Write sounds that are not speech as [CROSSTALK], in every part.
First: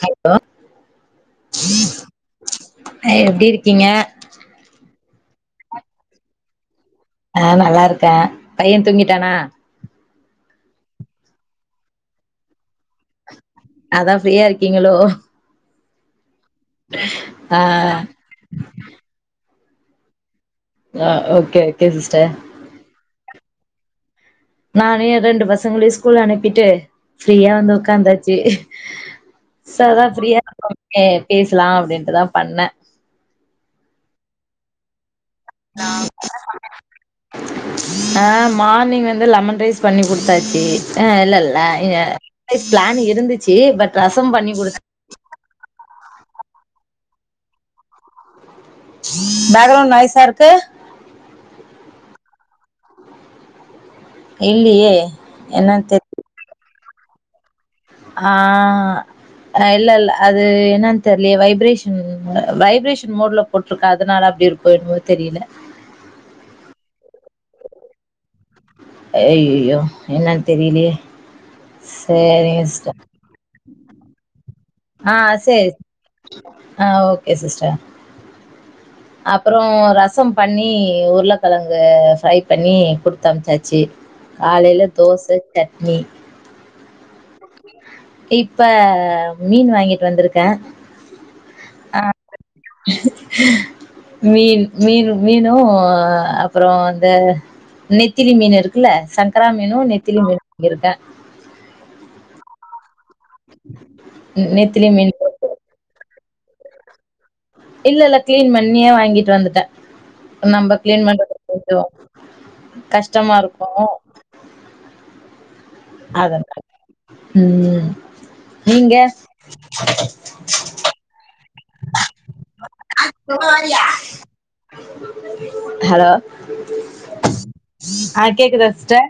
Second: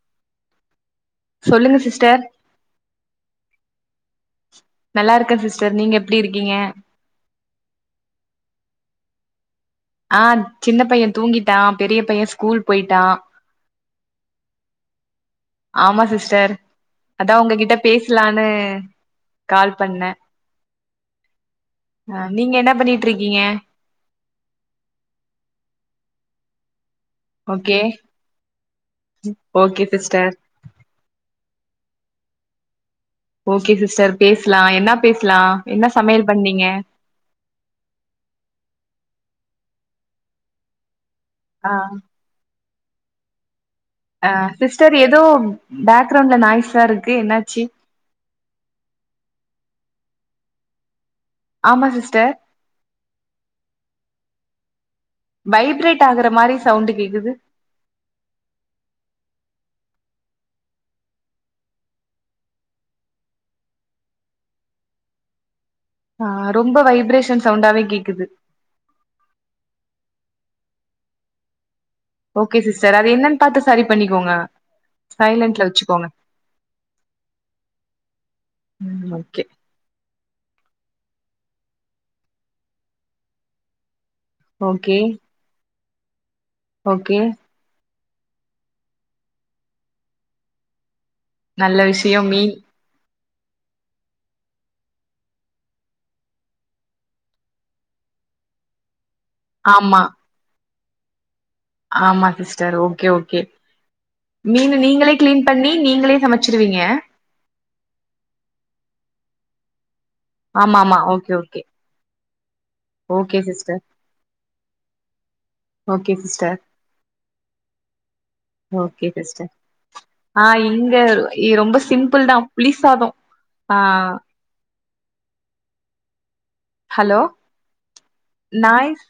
Hi [UNINTELLIGIBLE] சொல்லுங்க sister அ எப்டி இருக்கீங்க நல்லாருக்கே சிஸ்டர் நீங்க எப்டி இருக்கீங்க ஆ நல்லாருக்கே பைய தூங்கிட்டானா ஆ சின்ன பைய தூங்கிட்டா பெரிய பைய ஸ்கூல் போய்ட்டா அதா ஃப்ரீயா இருக்கீங்களோ ஆமா சிஸ்டர் அதா ஆ உங்ககிட்ட பேஸ்லானு கால் பண்ணே ஆ ஓகே ஓகே அ சிஸ்டர் நீங்க என்ன பண்ணீட்ருக்கீங்க நானு எ ரெண்டு பசங்களயு ஸ்கூல் அனுப்பிட்டு ஃப்ரீயா வந்து ஓகே உக்காந்தாச்சு சோ ஓகே அதா சிஸ்டர் ஃப்ரீயா இருக்கோ கே பேசலா அப்டின்ட்டுதா பண்ணே ஓகே சிஸ்டர் பேஸ்லா என்னா பேஸ்லா என்ன சமையல் பண்ணீங்க ஆ மார்னிங் வந்து லெமன் ரைஸ் பண்ணி குடுத்தாச்சி ஆ இல்லல் ல ஆ இங்க பிளான் இருந்துச்சு பட் அ ரசம் பண்ணி குடுத் சிஸ்டர் எதோ பேக்ரவுண்ட்ல நாய்ஸா இருக்கு என்னாச்சி பேக்ரவுண்ட் நாய்ஸா இருக்கு ஆமா சிஸ்டர் இல்லியே என்னன் தெர் வைப்ரேட் ஆகற மாரி சவுண்டு கேக்குது ஆ அ இல்ல இல்ல அது என்னன் தெர்லியே வைப்ரேஷன் வைப்ரேஷன் மோட்ல போட்ருக்க அதுனால அப்டி இருக்கோ என்வோ தெரியல. ஆ ரொம்ப வைப்ரேஷன் சவுண்டாவே கேக்குது. ஐயோ என்னன் தெரிலியே. ஓகே சிஸ்டர் அது என்னன் பாத்து சரி பண்ணிக்கோங்க. ஆ சைலன்ட்ல சேரி வச்சுக்கோங்க சி ஆ ஓகே சிஸ்ட. ம் ஓகே அப்புறோ ரசம் பண்ணி உருளக்கெழங்கு ஃப்ரை பண்ணி குடுத்தம்ச்சாச்சி. காலைல ஓகே தோச சட்னி. ஓகே. இப்ப மீன் வாங்கிட்டு வந்திருக்கே. நல்ல விஷ்யம் மீ மீன் மீன் மீனு அ அப்புறோ அந்த நெத்திலி மீன் இருக்குல்ல சங்கரா மீனு ஆமா நெத்திலி மீனு [INAUDIBLE] கிருக்கே. ஆமா சிஸ்டர் ஓகே ஓகே. மீனு நெத்திலி மீன் நீங்களே கிளீன் பண்ணி நீங்களே சமச்சிருவீங்க. இல்ல இல்ல கிளீன் பண்ணியே வாங்கிட்டு வந்துட்டே. ஆமா நம்ப ஆமா கிளீன் ஓகே பண்றது ஓகே கொஞ்சோ ஓகே கஷ்டமாருக்கு. Sister okay sister. ம் நீங்க ஒகே சிஸ்டர் ஆ இங்கவ் இ ரொம்போ சிம்பிள்தா புளிசாதோ ஆ. ஹலோ? ஹலோ ஆ கேக்குதா சிஸ்ட? நாய்ஸ்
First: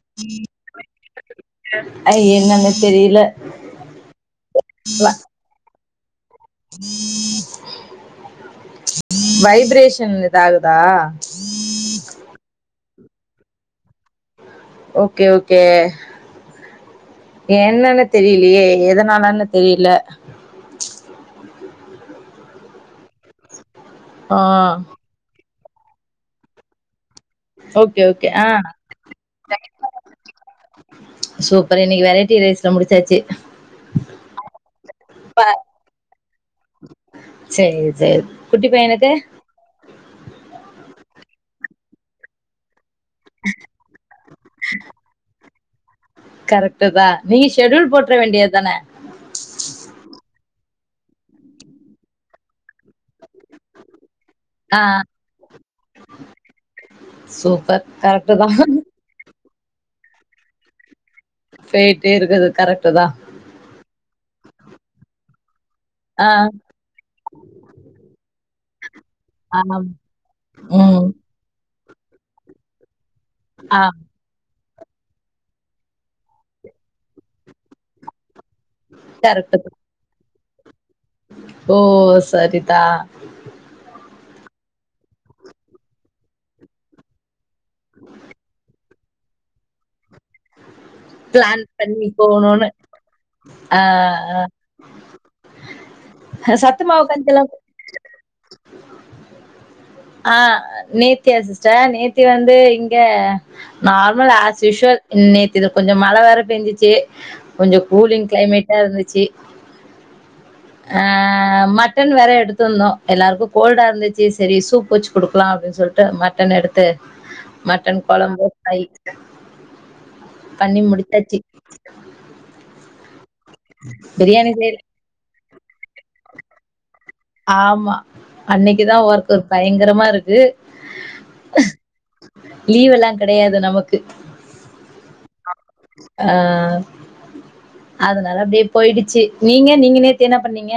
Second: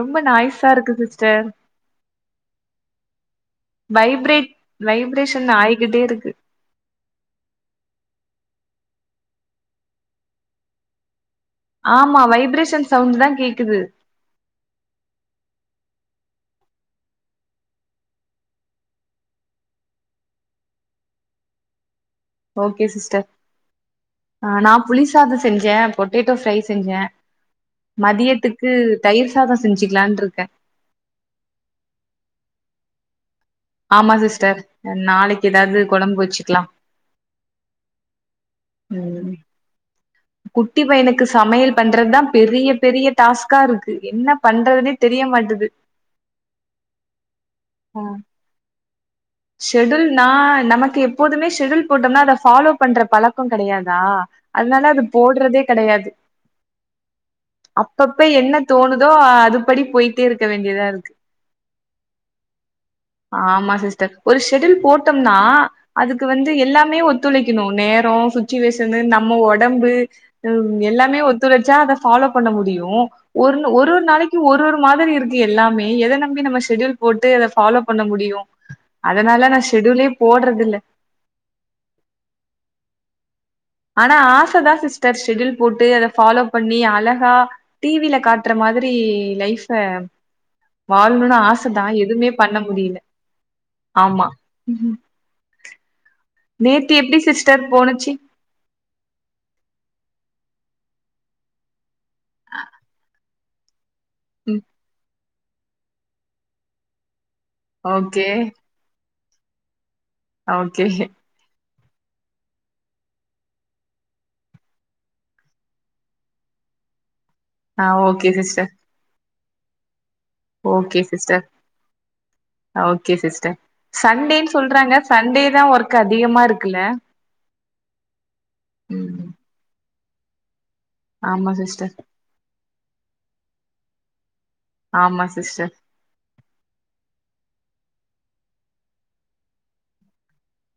ரொம்ப நாய்ஸா இருக்கு சிஸ்டர் அய் என்னன்னு தெரியில. Vibrate vibration ஆயிகிட்டேருக்கு. வைப்ரேஷன்ல இது ஆகுதா? ஆமா வைப்ரேஷன் சவுண்ட்டு தா கேக்குது. Okay okay. என்னன்னு தெரியிலையே எதனாலன்னு தெரில. ஓகே சிஸ்டர் ஆ நா புளிசாதோ செஞ்சே பொட்டேட்டோ ஃப்ரை செஞ்சே. ஓகே ஓகே ஆ மதியத்துக்கு தயிர் சாதோ செஞ்சிக்கலான்ருக்கே. சூப்பர் இன்னிக்கு வெரைட்டி ரைஸ்ல முடிச்சாச்சி. ஆமா சிஸ்டர் அ நாளைக்கி எதாவது கொழம்பு வெச்சுக்லா. சே சேர் குட்டி பையனுக்கு? ம் குட்டி பையனுக்கு சமையல் பண்றத்தா பெரியப் பெரிய டாஸ்கா இருக்கு என்ன பண்றதுன்னே தெரிய மாட்டுது. கரெக்ட்டு தா நீங்க ஷெட்யூல் போட்ற வேண்டியத் தான. ஷெட்யூல் நா நமக்கு எப்போதுமே ஷெட்யூல் போட்டம்னா அத ஃபாலோ பண்ற பழக் கோ கெடையாதா ஆ அதுனால அது போட்றதே கெடையாது. சூப்பர் அப்பப்ப கரெக்டு என்ன தான் தோணுதோ அ அதுபடி போயிட்டே இருக்க வேண்டியதாருக்கு. போயிட்டே இருக்கது கரெக்ட்டு தா. ஆமா சிஸ்டர். ஒரு ஷெட்யூல் போட்டம்ன்னா அதுக்கு ஆ வந்து எல்லாமே ஒத் துழைக்கணு நேரோ சுச்சுவேஷனு நம்ம ஆம் ஒடம்பு இம் ம் எல்லாமே ஒ த்துழச்சா அத ஃபாலோ பண்ண முடியு ஒருன்னு ஆ ஒரு ஒரு நாளை க்கு ஒரு ஒரு மாதிரி இருக்கு எல்லாமே எத நம்பி நம்ம ஷெட்யூல் போட்டு அத ஃபாலோ பண்ண முடியு. அதனால கரெக்டு நா தான் ஷெட்யூலே போட்றது இல்ல. ஓ சரி தா. ஆனா ஆச தா சிஸ்டர் ஷெடுல் போட்டு அத ஃபாலோ பண்ணி அழகா டி வி ல காட்ற மாதி தி லைஃப்ப வாழ்ணுனு பிளான் ஆச தா பண்ணி எதுவுமே பண்ண போகணும்னு முடியல ஆ, ஆமா ஆ. சத்து நேத்தி மாவு எப்டி கஞ்செல்லாம் சிஸ்டர் போணுச்சி ஆ நேத்தியா சிஸ்டர் நேத்தி வந்து இங்க நார்மல் அஸ் ம் யூஸ்வல் நேத்தி இது கொஞ்சம் மழ வேற பெஞ்சிச்சி கொஞ்சோ கூலிங் ஓகே க்ளைமேட் ஆ இருந்துச்சி ஓகே அ மத் டன் வேற எடுத்திருந்தோ எல்லாருக்கு கோல்டா இருந்தச்சி சரி சூப் வச்சி குடுக்லா அப்டின்னு சொல்ட்டு மட்டன் எடுத்து ஆ மட்டன் ஓகே கொழம்பு சிஸ்டர் ஃப்ரை பண்ணி ஓகே முடிச்சாச்சு சிஸ்டர் ஓகே சிஸ்டர் பிரியாணி சண்டேன் செய்யல சொல்றாங்க சண்டே தா ஒர்க் அதிகமா இருக்குல்ல ஆமா அன்னைக்குதா ம் ஒர்க் ஒரு பயங்கரமா இருக்கு ஆமா சிஸ்டர் லீவ் எல்லா கெடையாது நமக்கு ஆமா சிஸ்டர் அ அதனால அப்டியே போயிடுச்சி நீங்க நீங்க நேத்து என்ன பண்ணீங்க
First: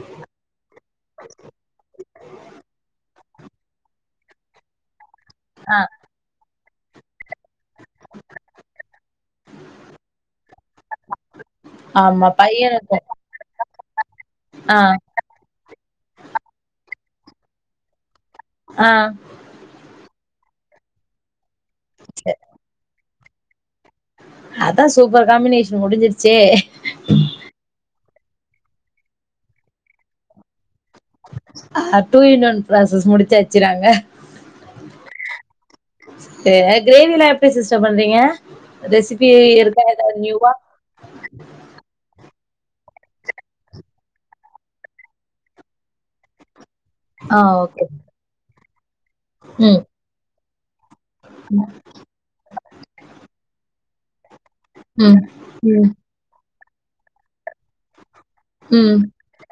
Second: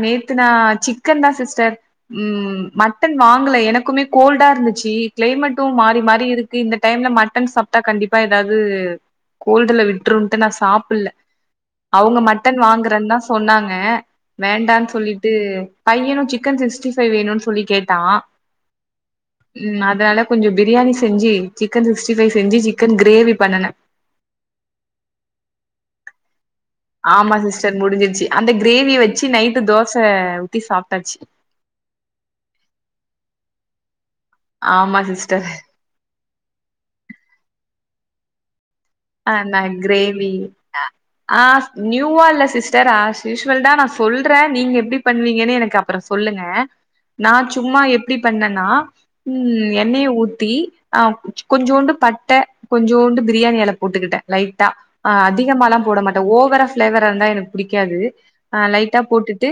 நேத்து நா சிக்கன் தா சிஸ்டர் ம் மட்டன் வாங்கல எனக்குமே கோல்டா இருந்துச்சி கிளைமேட்டு ஆஹ் மாறி மாறி இருக் தி இந்த டைம்ல மட்டன் சாப்ட்டா கண்டிப்பா ஏதாவது கோல்டுல விட்ருன்ட்டு நா சாப்பிட்ல அவங்க ஆமா மட்டன் பையனுக்கும் வாங்குறன் தா சொன்னாங்க வேண்டான் ஆஹ் சொல்லி ம் பையனு சிக்கன் சிக்ஸ்டி பைவ் வேணுன் சொல்லி கேட்டா ஆ ம் அதனால கொஞ்சோ பிரியாணி செஞ்சி சிக்கன் சிக்ஸ்டி ஃபைவ் செஞ்சி சிக்கன் கிரேவி பண்ணுன அதா சூப்பர் காம்பினேஷன் முடிஞ்சிருச்சே ஆமா சிஸ்டர் முடிஞ்சிருச்சி அந்த கிரேவிய வச்சி நைட்டு தோச ஊத்தி சாப்ட்டாச்சி ஆ டூ இன் ஒன் ப்ராசஸ் முடிச்சாச்சி நாங்க ஆமா சிஸ்டர் இந்த கிரேவில்லா எப்டி சிஸ்டர் பண்றீங்க ரெசிபி இருக்கா ஏதாவது நியூவா அ ஆ நியூவா இல்ல சிஸ்டர் அஸ் யூஷ்வல் தா நா சொல்ற நீங்க எப்டி பண்ணுவீங்கன்னு எனக்கு அப்புறோ சொல்லுங்க நா ஆ சும்மா ஓகே. எப்டி பண்ணன்னா ம் எண்ணெயை ஊத்தி ஆ கொஞ்சோண்டு பட்ட கொஞ்சோண்டு பிரியாணி எல போட்டுக்கிட்ட லைட்டா ஆ ம். அதிகமாலா ம். போட மாட்ட ஓவரா ஃப்ளேவரா இருந்தா எனக்கு புடிக்காது ஆ லைட்டா ம். போட்டுட்டு்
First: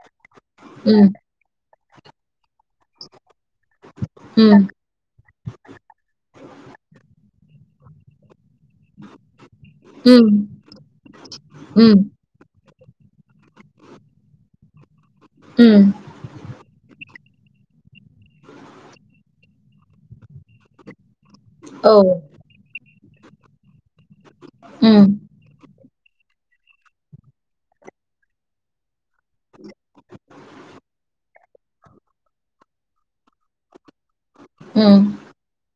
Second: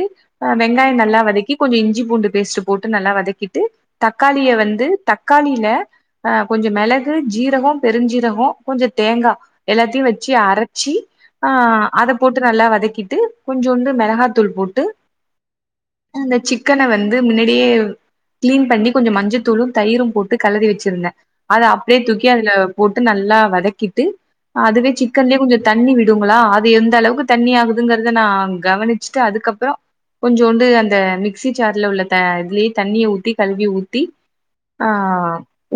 வெங்காயோ ம். நல்லா வதக்கி கொஞ்சோ இஞ்சி பூண்டு பேஸ்ட்டு போட்டு நல்லா வதக்கிட்டு தக்காளிய ம். வந்து தக்காளில அ கொஞ்சோ மெளகு ஜீரகோ பெருஞ்சீரகோ கொஞ்சோ தேங்கா எல்லாத்தையு ம். வச்சி அரச்சி ஆ ம். அத போட்டு நல்லா வதக்கிட்டு கொஞ்சோண்டு மிளகாத்தூள் போட்டு ம். அந்த சிக்கன வந் து மின்னாடியே க்ளீன் பண்ணி கொஞ்சம் மஞ்சத்தூளும் தயிரும் போட்டு கலரி வச்சிருந்த அத ஓ! அப்படியே தூக்கி அதுல போட்டு நல்லா வதக்கிட்டு அதுவே ம். சிக்கன்லயே கொஞ்சோ தண்ணி விடுங்களா அது எந்த அளவுக்கு தண்ணி ஆகுதுங்கறத நா கவனிச்சிட்டு அதுக்கப்றோ கொஞ்சோண்டு அந்த மிக்சி ஜார்ல உள்ள த இதுலயே தண்ணிய ஊத்தி கழுவி ஊத்தி ஆ ம்.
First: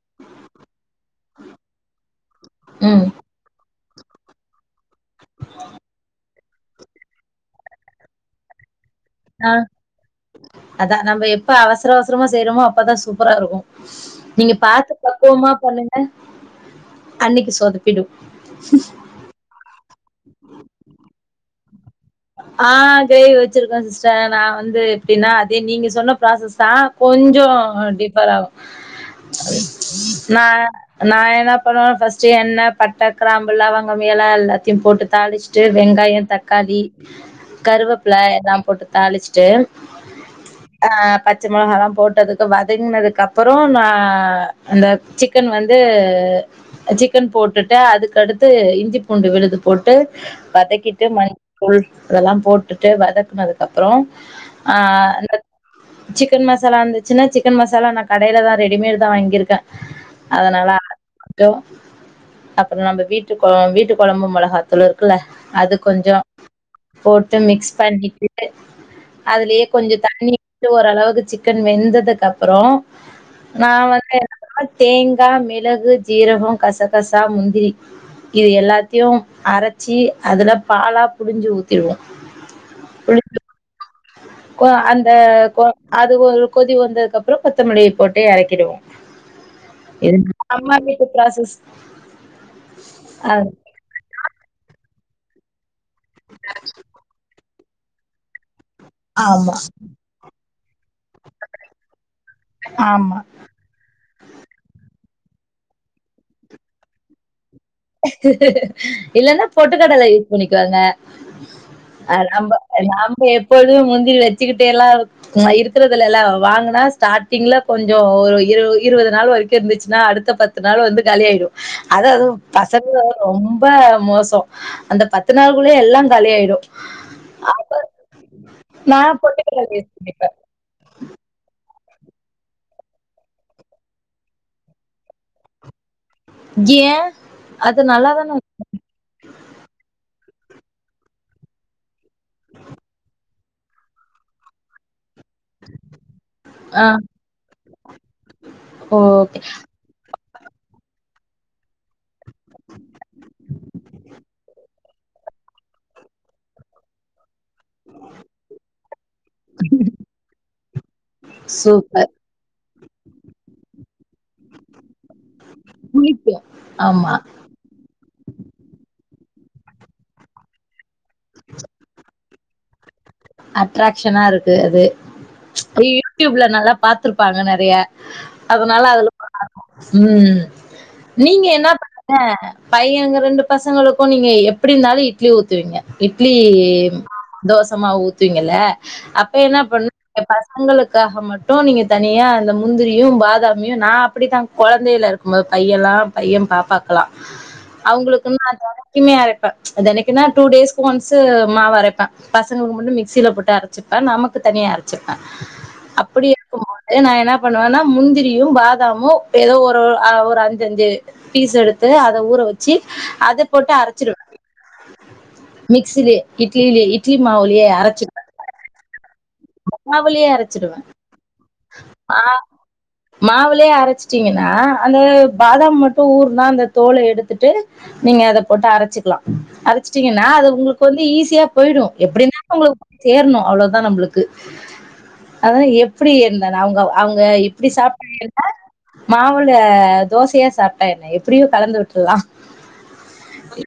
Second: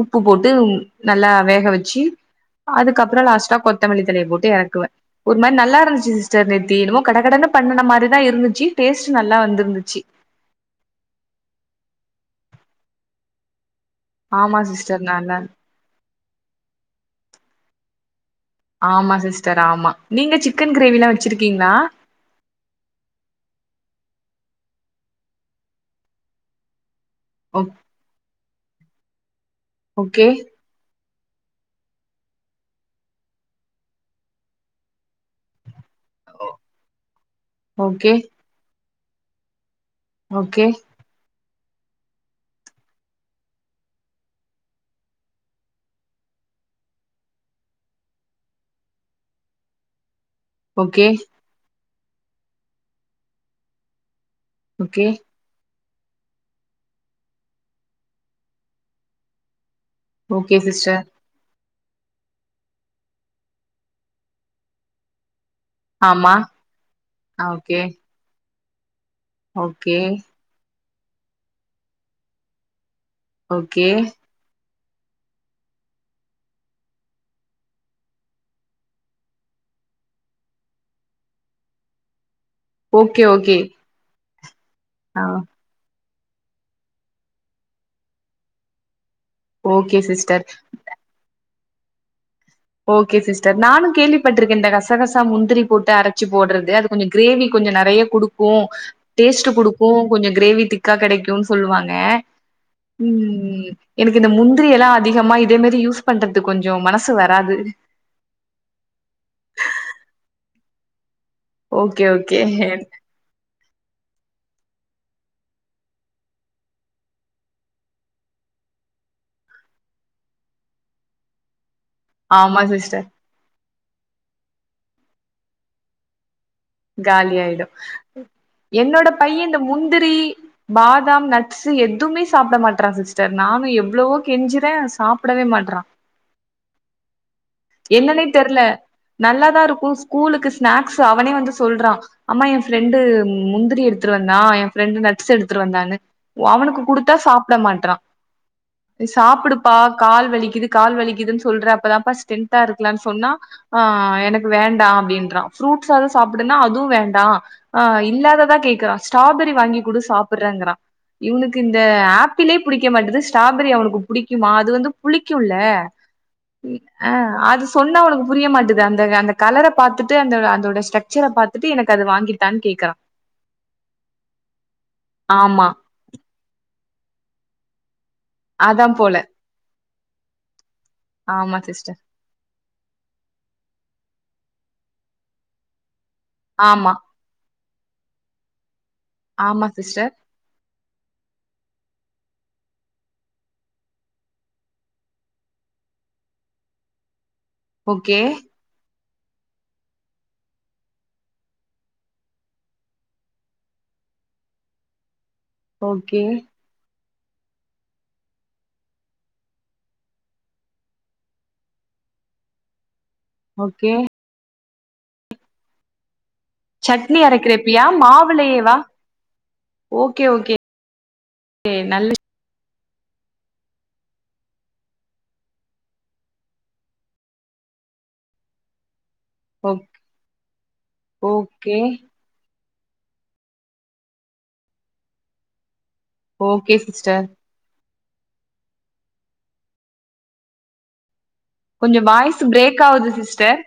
உப்பு போட்டு நல்லா வேக வச்சு ம். அதுக்கப்பறோ லாஸ்ட்டா கொத்தமல்லி தழைய போட்டு எறக்குவே ஒரு மாரி நல்லா இருந்துச்சு சிஸ் ஸ்டர் நேத்தி என்னமோ கட கடன்னு பண்ணுன மாரிதா இருந்துச்சு டேஸ்ட் நல்லா வந்திருந்துச்சு அதா நம்ம எப்ப அவசர அவசரமா செய்யறோமோ அப்பதா சூப்பரா இருக்கு நீங்க ஆமா பாத்து சிஸ்டர் நல்லா பக்குவமா பண்ணுங் க அன்னைக்கு சொதப்பிடு ஆமா சிஸ்டர் ஆமா நீங்க சிக்கன் கிரேவிலா வச்சிருக்கீங்ளா ஆ கிரேவி வச்சிருக்கோ சிஸ்டர் நா வந்து எப்டின்னா அதே நீங்க சொன்ன ப்ராசஸ்தா கொஞ்சொ ஓ டிஃபராவு ஓகே நா நா என்ன பண்ணுவே ஃபஸ்ட் எண்ணெ பட்ட கிராம்பு லவங்கம் ஏல எல்லாத்தையு போட்டு தாளிச்சுட்டு வெங்காயொ தக்காளி ஓகே கருவேப்புல எல்லா போட்டு தாளிச்சுட்டு ஓகே ஆ பச்ச மொளகால்லா போட்டு அதுக்கு வதங்கினதுக்கு அப்பறோ நா அந்த சிக் கன் வந்து சிக்கன் போட்டுட்டு அதுக்கடுத்து இஞ்சி பூண்டு விழுது போட்டு வதக்கிட்டு ஓகே மஞ்ச தூள் இதெல்லா போட்டுட்டு வதக்குனதுக்கப்றோ ஆ ஓகே அந்த சிக்கன் மசாலா இருந்துச்சுன்னா சிக்கன் மசாலா நா கடைலதா ரெடிமேட்தா வாங்கியிருக்கே ஓகே அதனால சிஸ்டர் டோ அப்பறோ நம்ம வீட்டு கொழ வீட்டு கொழம்பு மொளகாத்தூள் இருக்குல்ல அதுக் ஆமா போட்டு ஆ மிக்ஸ் ஓகே பண்ணிக்ட்டு அதுலயே கொஞ்சொ ஓகே தண்ணி ந்து ஓரளவுக்கு சிக்கன் வெந்ததுக்கப்புறோ நா ஓகே வந்து அப்றமா தேங்கா மிளகு ஜீரகோ கசகசா முந்திரி இது எல்லாத்தையு அரச்சு அதுல பாலா புளிஞ்சு ஊத்திருவோ ஓகே ஓகே கொ அந்த ஆ கொ அது ஒரு கொதி வந்ததுக்கப்றோ கொத்தமல்லிய போட்டு எறக்கிடுவோ ஓகே சிஸ்டர் அம்மா வீட்டு ப்ராசஸ் ஓகே அ சிஸ்டர் நானு கேள்வி பட்ருக்கே இந்த கசகசா முந்திரி போட்டு அரச்சு போடுறது அது கொஞ்சொ கிரேவி கொஞ்சொ நெறைய குடுக்கு டேஸ்ட்டு ஆமா குடுக்கு கொஞ்சொ கிரேவி திக்கா கெடைக்குன் சொல்வாங்க ஆமா ம் எனக்கு இந்த முந்திரி எல்லா அதிகமா இதே மாரி யூஸ் பண்றது கொஞ்சொ மனசு வர ராது இல்லன்னா பொட்டுக்கடல யூஸ் பண்ணிக்கோங்க ஓகே அ ஓகே நம்ப நாம்ப எப்பொழுதும முந்திரி வச்சுக்கிட்டேலா இருக் அ இருக்கறது இல்லல வாங்கனா ஸ்டார்ட்டிங்ல கொஞ்சோ ஒரு இரு இருவது நாள் வரைக்கு இருந்துச்சுன்னா அடுத்த பத் து நாளு வந்து காலியாயிரு அதா அது அதுவு ஆமா பசங்க சிஸ்டர் ரொம்ப மோசோ அந்த பத்து நாளுக்குள்ளேயே எல்லா காலி ஆயிரு காலி ஆயிடு நா என்னோட பைய இந்த பொட்டுக்கடல யூஸ் முந்திரி பண்ணிப்பே பாதாம் நட்ஸு எதுவுமே சாப்ட மாட்றா சிஸ்டர் நானு எவ்ளவோ கெஞ்சுறே சாப்டவே மாட்றா ஏ அது என்னனே நல்லாதான தெர்ல நல்லாதா இருக்கு ஸ்கூலுக்கு ஸ்நாக்ஸ் அவனே வந்து சொல்றா அம்மா எ ஃப்ரெண்டு முந்திரி எடுத்துட்டு வந்தா எ ஃப்ரெண்டு நட்ஸ் எடுத்துட்டு வந்தானு ஒ அவனுக்கு ஆ குடுத்தா சாப்ட மாட்றா இது ஓகே. சாப்புடுப்பா கால் வலிக்குது கால் வலிக்குதுன் சொல்ற அப்ப தாப்பா ஸ்ட்ரேன்தா இருக்கலான் சொன்னா அ அ எனக்கு வேண்டா அப்டின்றா ஃப்ரூட்ஸ் ஆது சாப்புடுன்னா அதுவு வேண்டா அ இல்லாததா கேக்குறா ஸ்ட்ராபெரி வாங்கி குட சாப்படுறங்கறா இவனுக்கு இந்த சூப்பர். ஆப் பிலே புடிக்க மாட்டுது ஸ்ட்ராபெரி அவனுக்கு புடிக்குமா அது வந்து புளிக்குல்ல புளிக்கும். அ ஆமா. அது சொன்னா அவனுக்கு புரிய மாட்டுது அந்த அந்த கலர பாத்துட்டு அந்த அதோட ஸ்டக் ச்சர பாத்துட்டு எனக்கு அது வாங்கித்தானு கேக்கறா அட்ராக்ஷனா இருக்கு அது ஆமா யூடியூப்ல நல்லா பாத்துருப்பாங்க நறைய அதனால அதா அதுல போல [INAUDIBLE] ம் நீங்க ஆமா என்னா [INAUDIBLE] சிஸ்டர் இப்ப பையனுங்க ரெண்டு பசங்களுக்கு நீங்க எப்படி இருந்தாலு இப் இட்லி ஊத்துவீங்க இட்லி ஆமா தோசமாவு ஊத்துவீங்கல்ல அப் அப்ப என்னா ஆமா பண்ணு சிஸ்டர் [INAUDIBLE] உங்களுக்காக மட்டு நீங்க தனியா அந்த முந்திரியு பாதாமயு நா அப்படித்தா கொழந்தைல இருக்கும்போது பையல்லா பைய பாப்பாக்குலா ஓகே அவங்களுக்கு [INAUDIBLE] குமே அரைப்ப தெனைக்குன்னா டூ டேஸ்க்கு ஒன்சு மாவு அரைப்ப பசங்களுக்கு மட்டு மி க்சீல போட்டு அரச்சிப்ப நமக்கு தனியா அரச்சிப்ப ஓகே அப்படி இருக்கும்போது அதே நா என்ன பண்ணுவேன்னா முந்திரியு பாதாமு எதோ ஒரு ஒரு அ அஞ்சுஞ்சு பீஸ் எடுத்து அத ஊற வச்சி அது போட்டே ஓகே அரச்சிருவ மிக்ஸிலே இட்லிலே இட்லி மாவுலயே அர மாவுளேவா ஓகே மாவுலயே ஓகே [INAUDIBLE] அ மாவுலே அரச்சிட்டீங்கன்னா அந்த பாதாம் மட்டு ஊருனா அந்த தோல எடுத்துட்டு நீங்க அத போட்டு அரச்சிக்கலா ஓ- அச்சுட்டீங்கன்னா அது உங்களுக்கு வந்து ஈஸியா ஓகே போயிடு எப்படின்னா உங்களுக்கு தேர்னு அவ்ளோதா நம்பளுக்கு அதா எப்படி இருந்த நா ஓகே அவுங்க அவுங்க சிஸ்டர் இப் இப்படி [INAUDIBLE] மாவுள தோசையா சாப்ட்டா என்ன எப்படியு கொஞ்சோ வாய்ஸ் பிரேக் ஆவுது சிஸ்டர்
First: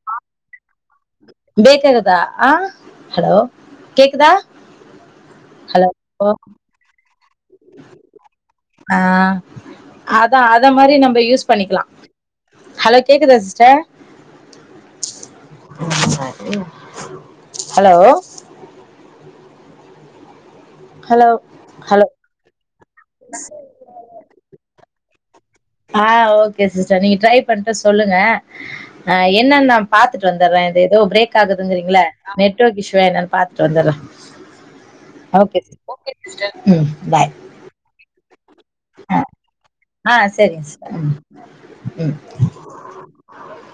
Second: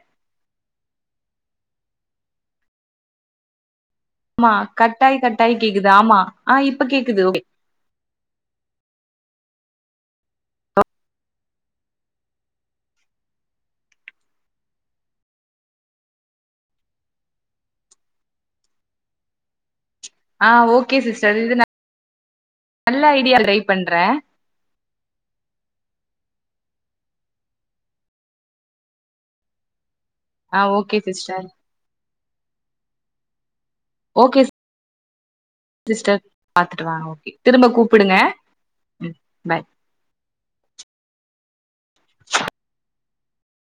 பேக்கறதா அ ஹலோ கேக்குதா ம்மா கட்டாய் கட்டாய் ஹலோ கேக்குது ஆமா ஆ இப்ப கேக்குது [INAUDIBLE] அ அதா அத மாரி நம்ப யூஸ் பண்ணிக்கலா ஹலோ கேக்குதா சிஸ்டர் ஹலோ ஆ ஓகே ஹலோ சிஸ்டர் இது நா ஹலோ நல்ல ஐடியா ட்ரை பண்ற ஆ ஓகே சிஸ்டர் நீங்க ட்ரை பண்ட்டு சொல்லுங்க அ என்னன்ன பாத்துட்டு வந்துற ஆ இது ஓகே எதோ பிரேக் சிஸ்டர் ஆகுதுங்கி றீங்ள நெட்ஒர்க் இஷ்யுவா என்னன் பாத்ட்டு வந்துற ஓகே ஓகே சிஸ்டர் பாத்துட்டு ம் வாங்க ஓகே பாய் திரும்ப கூப்புடுங்க ம் பை ஆ செரிங் [INAUDIBLE] ம்